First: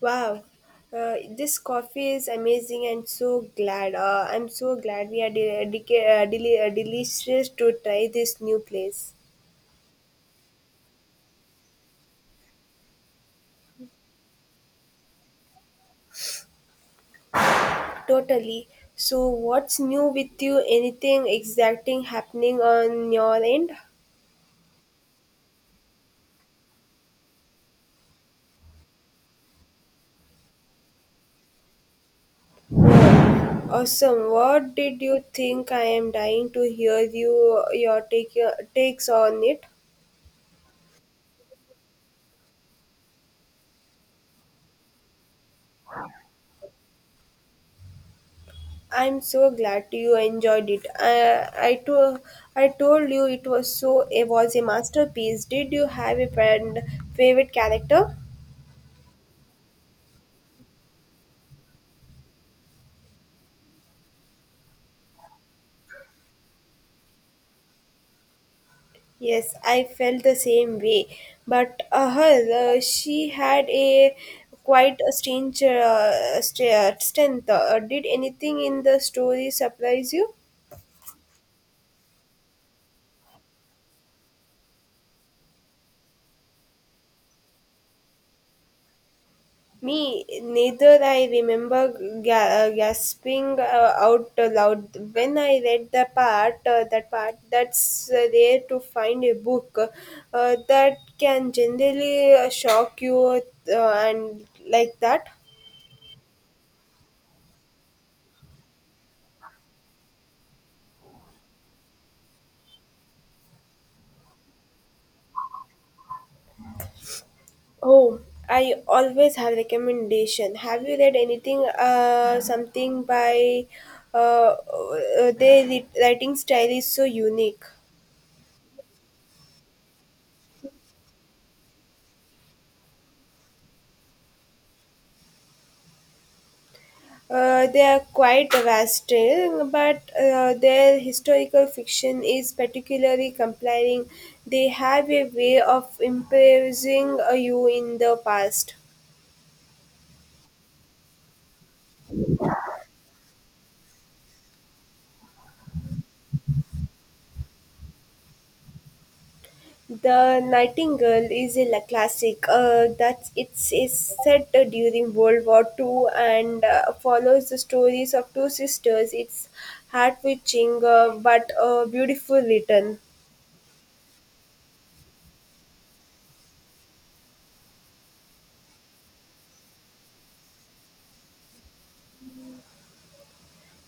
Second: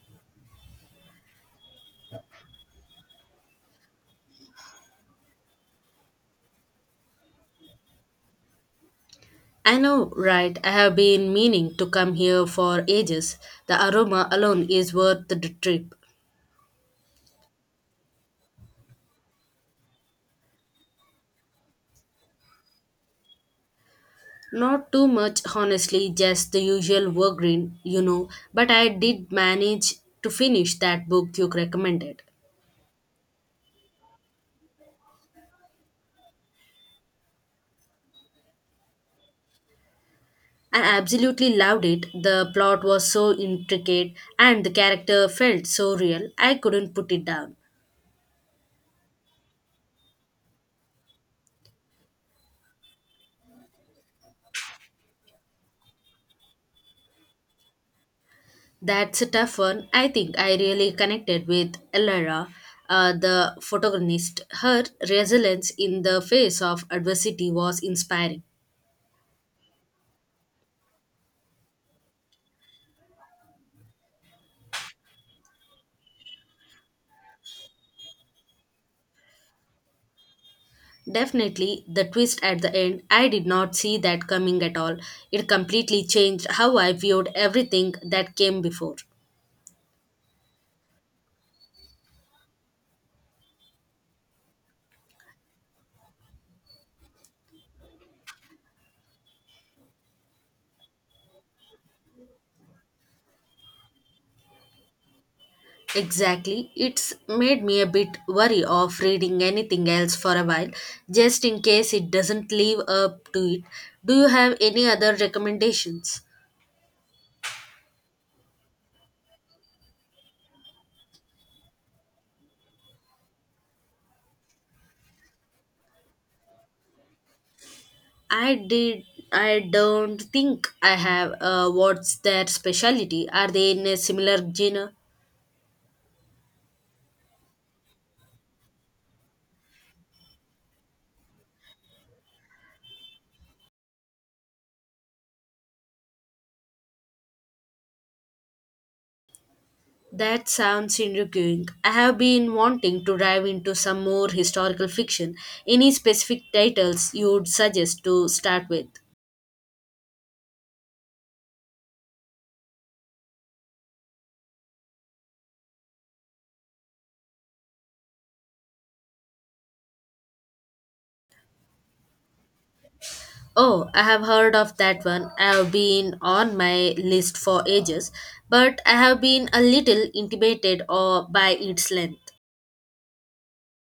Wow, this coffee is amazing and so glad. I'm so glad we are delicious to try this new place. I know, right? I have been meaning to come here for ages. The aroma alone is worth the trip. Totally. So, what's new with you? Anything exciting happening on your end? Not too much, honestly, just the usual work green, but I did manage to finish that book you recommended. Awesome. What did you think? I am dying to hear your takes on it. I absolutely loved it. The plot was so intricate and the character felt so real, I couldn't put it down. I'm so glad you enjoyed it. I told you it was a masterpiece. Did you have a favorite character? That's a tough one. I think I really connected with Elara, the protagonist. Her resilience in the face of adversity was inspiring. Yes, I felt the same way. But she had a quite a strange strength. Did anything in the story surprise you? Definitely, the twist at the end, I did not see that coming at all. It completely changed how I viewed everything that came before. Me neither. I remember gasping out loud when I read the part. That's rare to find a book that can generally shock you and like that. Exactly. It's made me a bit wary of reading anything else for a while, just in case it doesn't live up to it. Do you have any other recommendations? Oh, I always have recommendation. Have you read anything? Something by uh, their writing style is so unique. I did. I don't think I have. What's their specialty? Are they in a similar genre? They are quite vastly, but their historical fiction is particularly compelling. They have a way of impressing you in the past. That sounds intriguing. I have been wanting to dive into some more historical fiction. Any specific titles you would suggest to start with? The Nightingale is a classic. It's set during World War Two and follows the stories of two sisters. It's heart-wrenching but beautiful written. Oh, I have heard of that one. I have been on my list for ages, but I have been a little intimidated or by its length.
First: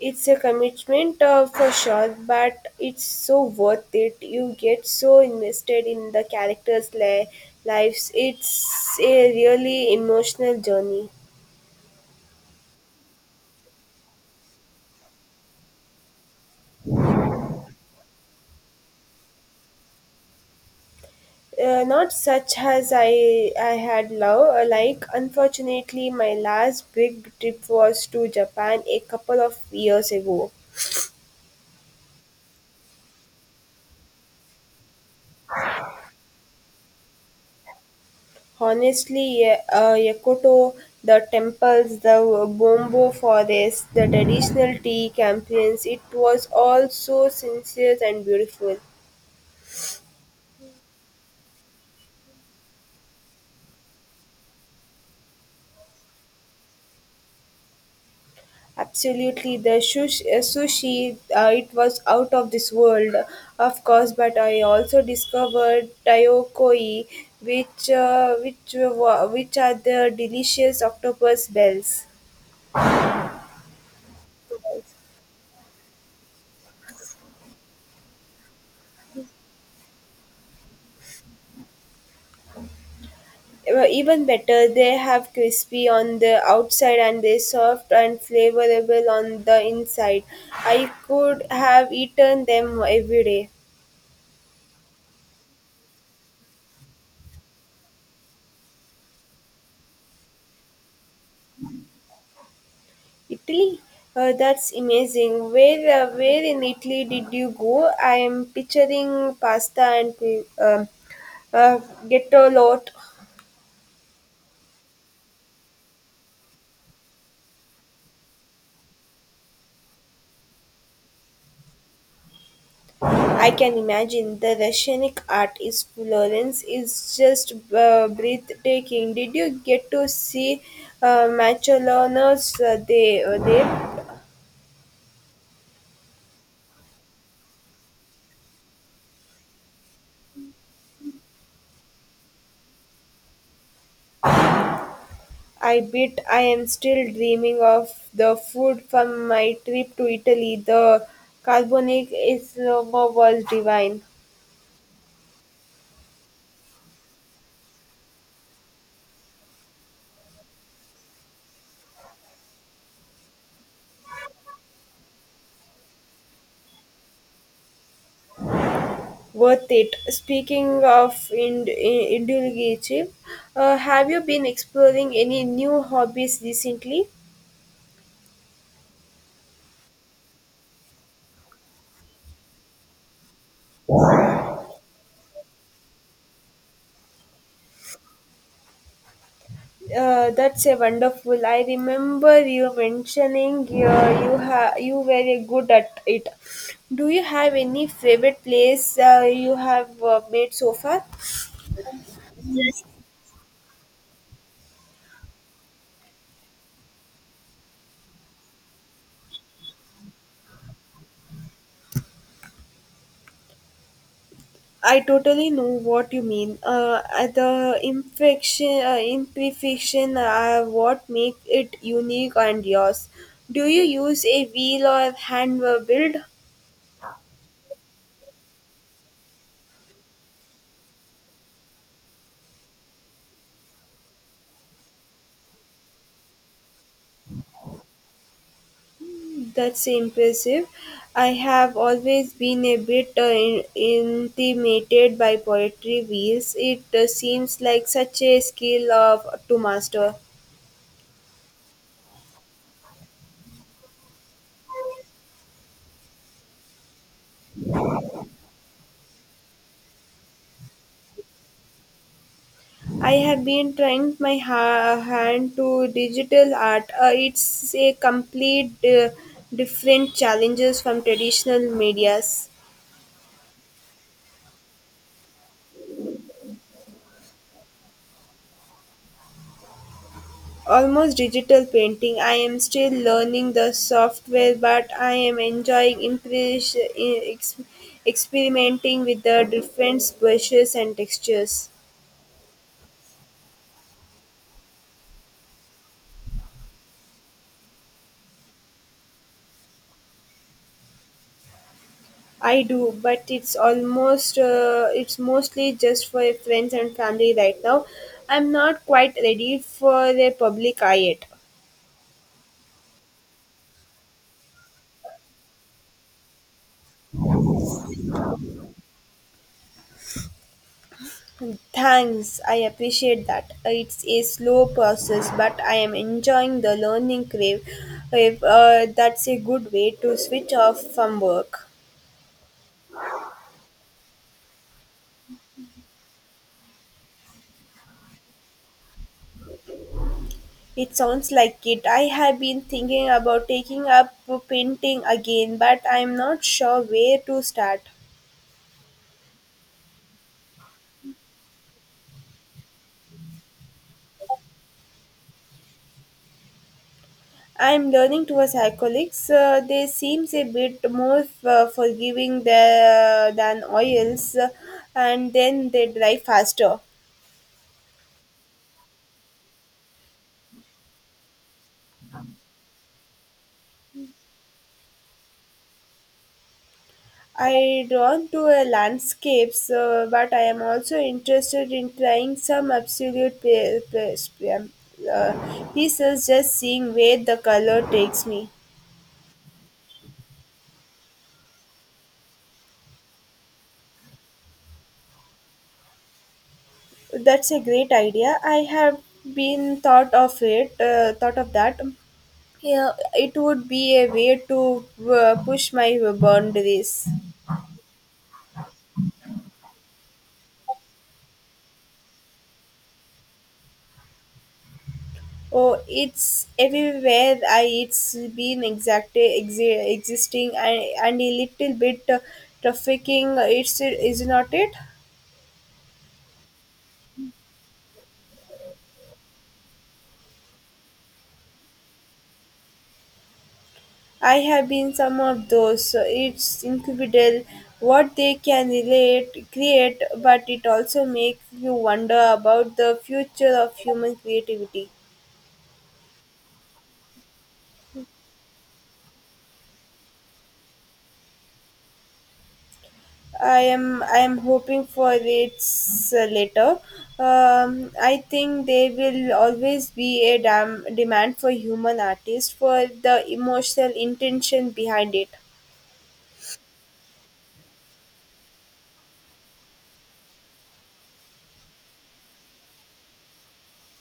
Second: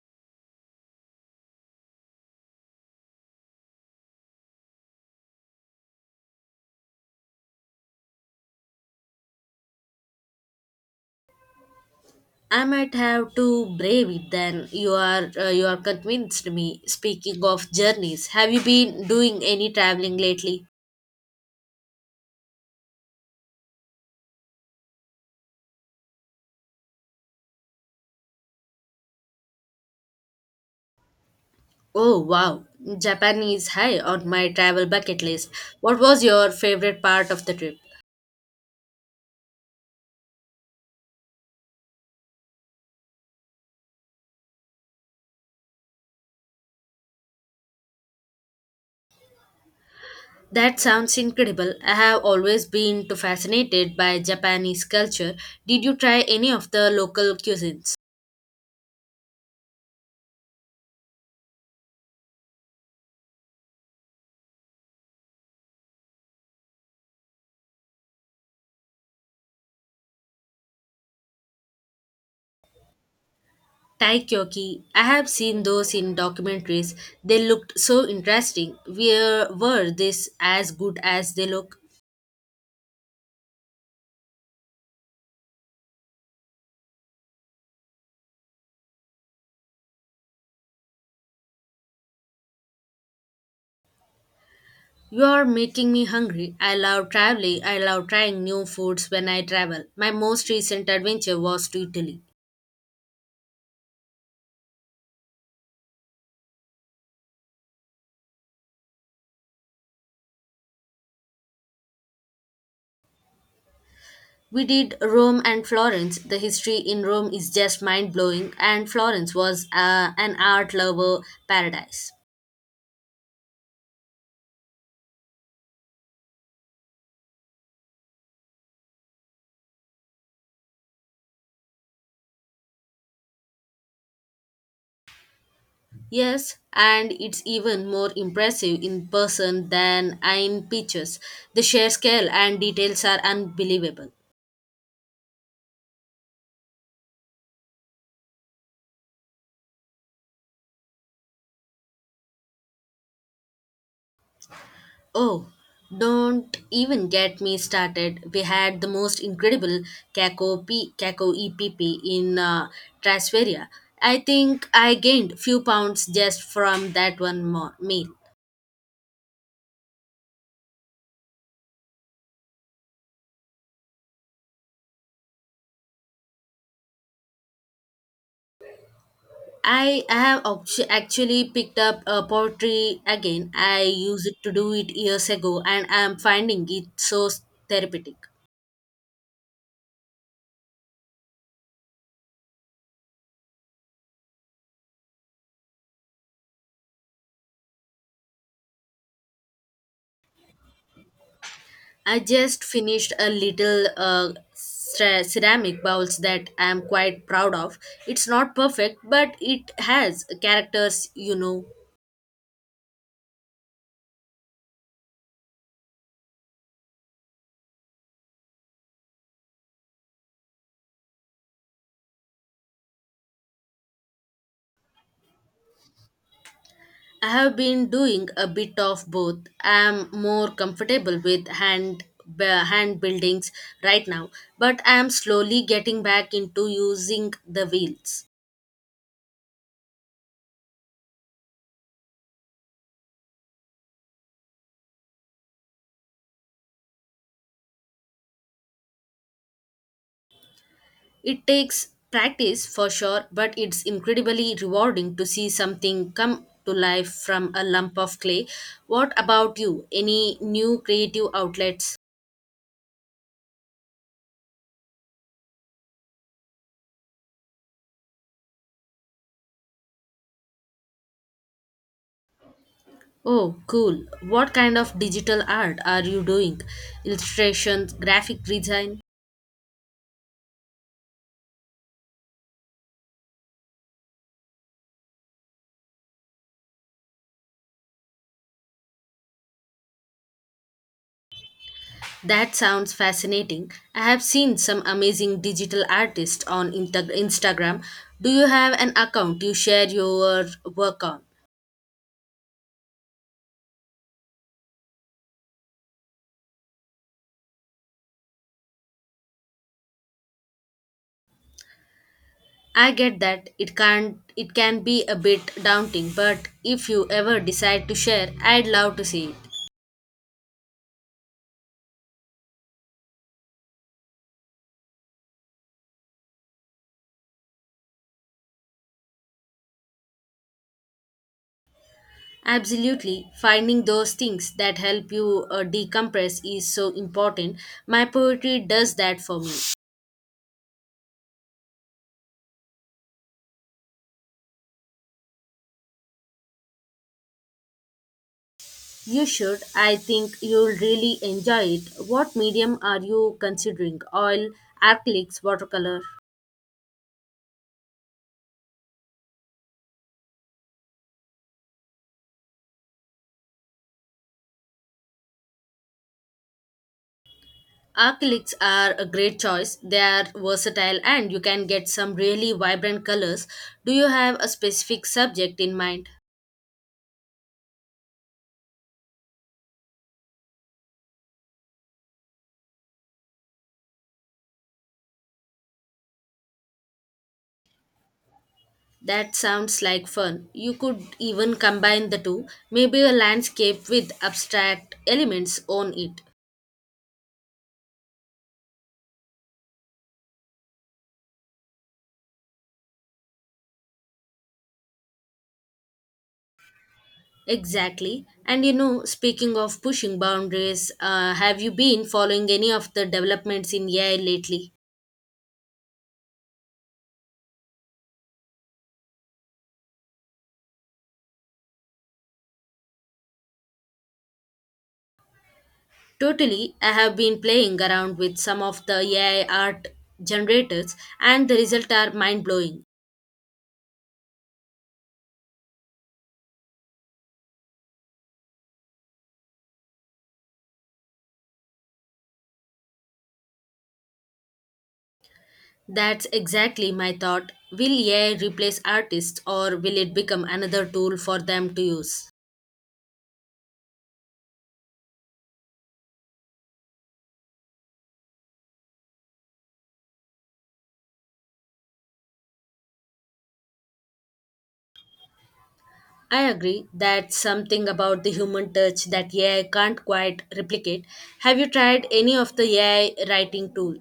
It's a commitment for sure, but it's so worth it. You get so invested in the characters' lives. It's a really emotional journey. I might have to brave it then. You are convinced me. Speaking of journeys, have you been doing any traveling lately? Not such as I had love like. Unfortunately, my last big trip was to Japan a couple of years ago. Oh wow, Japan is high on my travel bucket list. What was your favorite part of the trip? Honestly, Yokota, the temples, the Bombo forest, the traditional tea campaigns, it was all so sincere and beautiful. That sounds incredible. I have always been too fascinated by Japanese culture. Did you try any of the local cuisines? Absolutely, the sushi, it was out of this world, of course, but I also discovered Tayokoi, which, uh, which, which are the delicious octopus bells. Taikyoki, I have seen those in documentaries. They looked so interesting. Where were this as good as they look? Well, even better, they have crispy on the outside and they soft and flavorable on the inside. I could have eaten them every day. You are making me hungry. I love traveling. I love trying new foods when I travel. My most recent adventure was to Italy. Italy, that's amazing. Where in Italy did you go? I am picturing pasta and uh, ghetto lot. We did Rome and Florence. The history in Rome is just mind blowing, and Florence was an art lover paradise. I can imagine the Russianic artist Florence is just breathtaking. Did you get to see Machelonos there? Yes, and it's even more impressive in person than in pictures. The sheer scale and details are unbelievable. I bet I am still dreaming of the food from my trip to Italy. The carbonic isoma was divine. Oh, don't even get me started. We had the most incredible Kako EPP in Trasferia. I think I gained few pounds just from that one more meal. Worth it. Speaking of indulgence, have you been exploring any new hobbies recently? I have actually picked up poetry again. I used it to do it years ago and I'm finding it so therapeutic. That's a wonderful. I remember you mentioning you were a good at it. Do you have any favorite place you have made so far? I just finished a little ceramic bowls that I'm quite proud of. It's not perfect, but it has characters. I totally know what you mean. The imperfection are what make it unique and yours. Do you use a wheel or hand build? I have been doing a bit of both. I am more comfortable with hand buildings right now, but I am slowly getting back into using the wheels. That's impressive. I have always been a bit intimidated by poetry wheels. It seems like such a skill to master. It takes practice for sure, but it's incredibly rewarding to see something come to life from a lump of clay. What about you? Any new creative outlets? I have been trying my hand to digital art. It's a complete different challenges from traditional medias. Oh, cool. What kind of digital art are you doing? Illustrations, graphic design? Almost digital painting. I am still learning the software, but I am enjoying experimenting with the different brushes and textures. That sounds fascinating. I have seen some amazing digital artists on Instagram. Do you have an account you share your work on? I do, but it's mostly just for friends and family right now. I'm not quite ready for the public eye yet. I get that it can be a bit daunting, but if you ever decide to share, I'd love to see it. Thanks, I appreciate that. It's a slow process, but I am enjoying the learning crave. If, That's a good way to switch off from work. Absolutely, finding those things that help you decompress is so important. My poetry does that for me. It sounds like it. I have been thinking about taking up painting again, but I'm not sure where to start. You should. I think you'll really enjoy it. What medium are you considering? Oil, acrylics, watercolor? I'm learning towards acrylics. They seems a bit more forgiving than oils, and then they dry faster. Acrylics are a great choice. They are versatile and you can get some really vibrant colors. Do you have a specific subject in mind? I drawn to a landscapes, but I am also interested in trying some absolute uh, pieces, just seeing where the color takes me. That sounds like fun. You could even combine the two, maybe a landscape with abstract elements on it. That's a great idea. I have been thought of it, thought of that. Yeah, it would be a way to push my boundaries. Exactly. And speaking of pushing boundaries, have you been following any of the developments in AI lately? Oh, it's everywhere. I It's been existing and a little bit trafficking. It's is not it? Totally. I have been playing around with some of the AI art generators, and the results are mind blowing. I have been some of those. So it's incredible what they can relate create, but it also makes you wonder about the future of human creativity. That's exactly my thought. Will AI replace artists, or will it become another tool for them to use? I am hoping for its later. I think there will always be a demand for human artists for the emotional intention behind it. I agree. That's something about the human touch that AI can't quite replicate. Have you tried any of the AI writing tool?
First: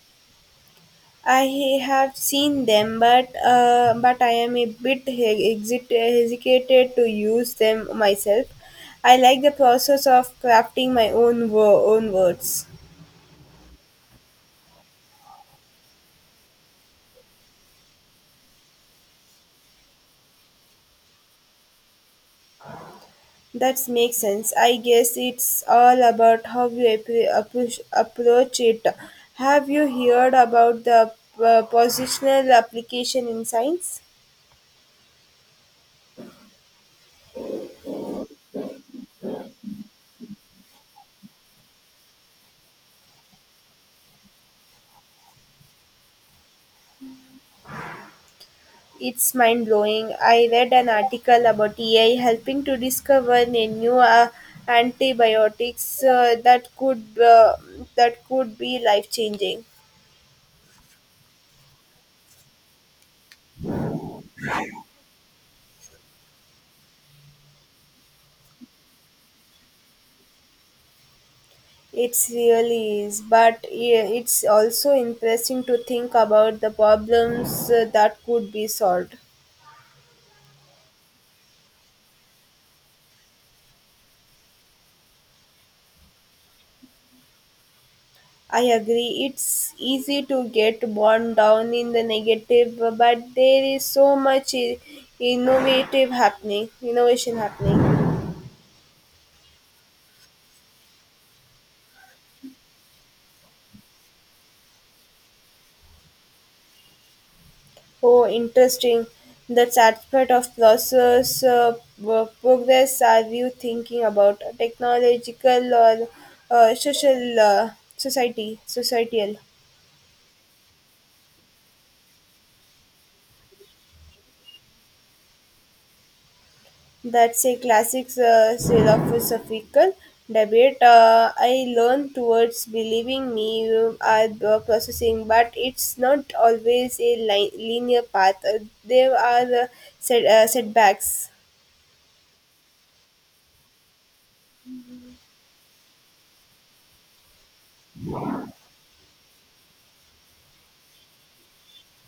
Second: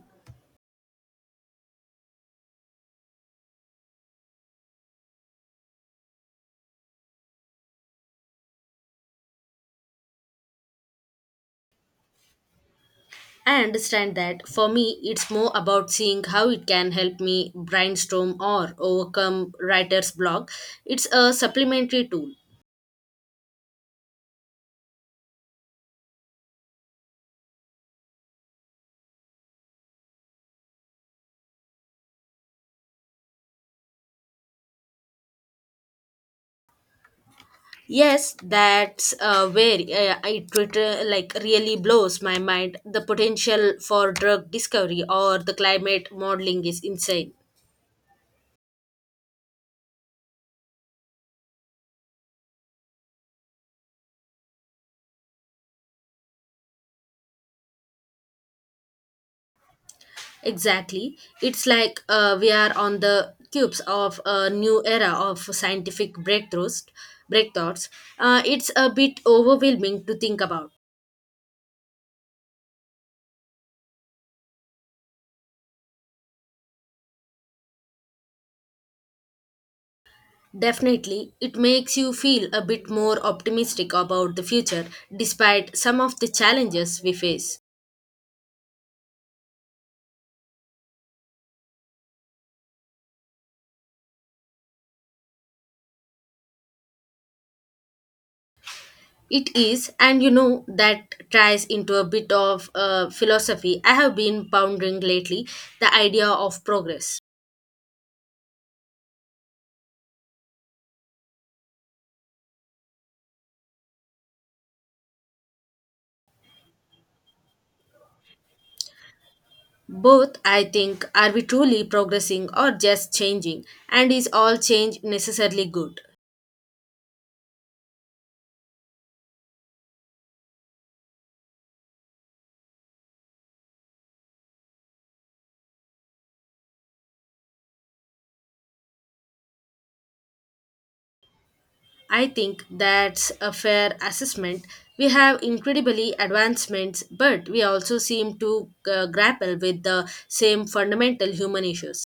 I have seen them, but I am a bit hesitated to use them myself. I like the process of crafting my own words. I understand that. For me, it's more about seeing how it can help me brainstorm or overcome writer's block. It's a supplementary tool. That makes sense. I guess it's all about how you approach it. Have you heard about the positional application in science? Yes, that's where it like really blows my mind. The potential for drug discovery or the climate modeling is insane. It's mind blowing. I read an article about AI helping to discover a new antibiotics that could be life changing. Exactly. It's like we are on the cubes of a new era of scientific breakthroughs. It's a bit overwhelming to think about. It really is, but it's also interesting to think about the problems that could be solved. Definitely, it makes you feel a bit more optimistic about the future despite some of the challenges we face. I agree. It's easy to get bogged down in the negative, but there is so much innovation happening. It is, and that ties into a bit of philosophy I have been pondering lately the idea of progress. Oh, interesting. That's aspect of progress. Are you thinking about technological or social societal? Both, I think, are we truly progressing or just changing? And is all change necessarily good? That's a classic philosophical debate. I learn towards believing me you are the processing, but it's not always a linear path. There are setbacks. I think that's a fair assessment. We have incredibly advancements, but we also seem to grapple with the same fundamental human issues.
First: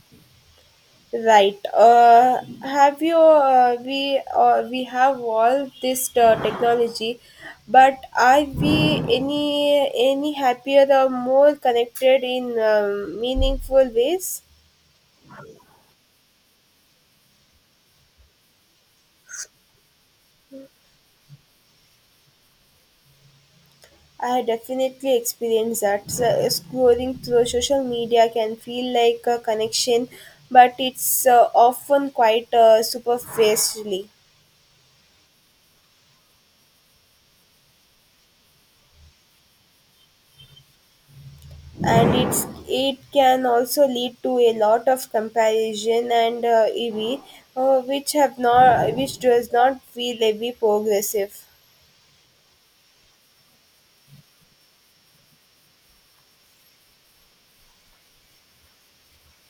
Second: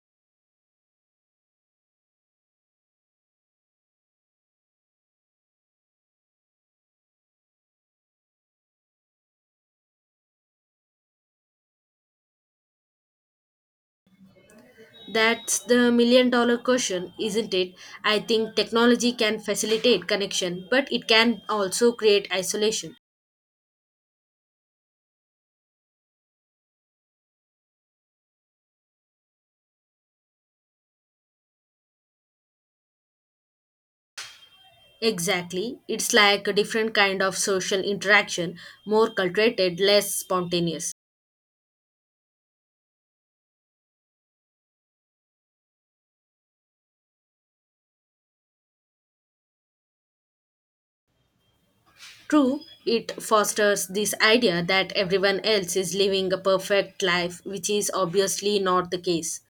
Right. Have you? We have all this technology, but are we any happier or more connected in meaningful ways? That's the million dollar question, isn't it? I think technology can facilitate connection, but it can also create isolation. I definitely experienced that. So, scrolling through social media can feel like a connection, but it's often quite superficially, Exactly. It's like a different kind of social interaction, more cultivated, less spontaneous. and it can also lead to a lot of comparison and envy, which does not feel very progressive. True, it fosters this idea that everyone else is living a perfect life, which is obviously not the case.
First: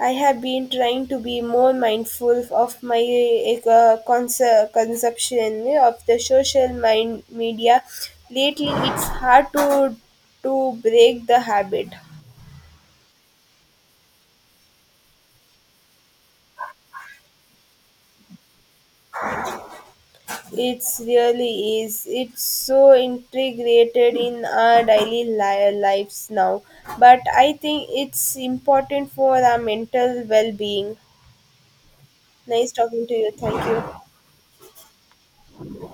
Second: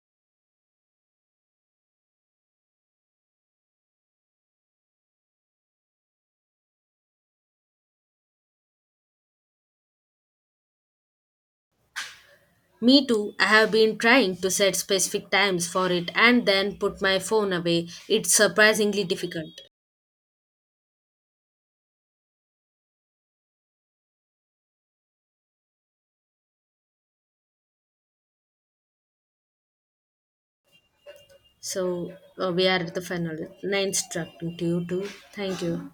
I have been trying to be more mindful of my like, consumption of the social mind media. Lately, it's hard to break the habit. Me too, I have been trying to set specific times for it and then put my phone away. It's surprisingly difficult. It's really is. It's so integrated in our daily lives now. But I think it's important for our mental well-being. So, we Nice are at the talking to you. final. Thank you. Nice talking to you too. Thank you.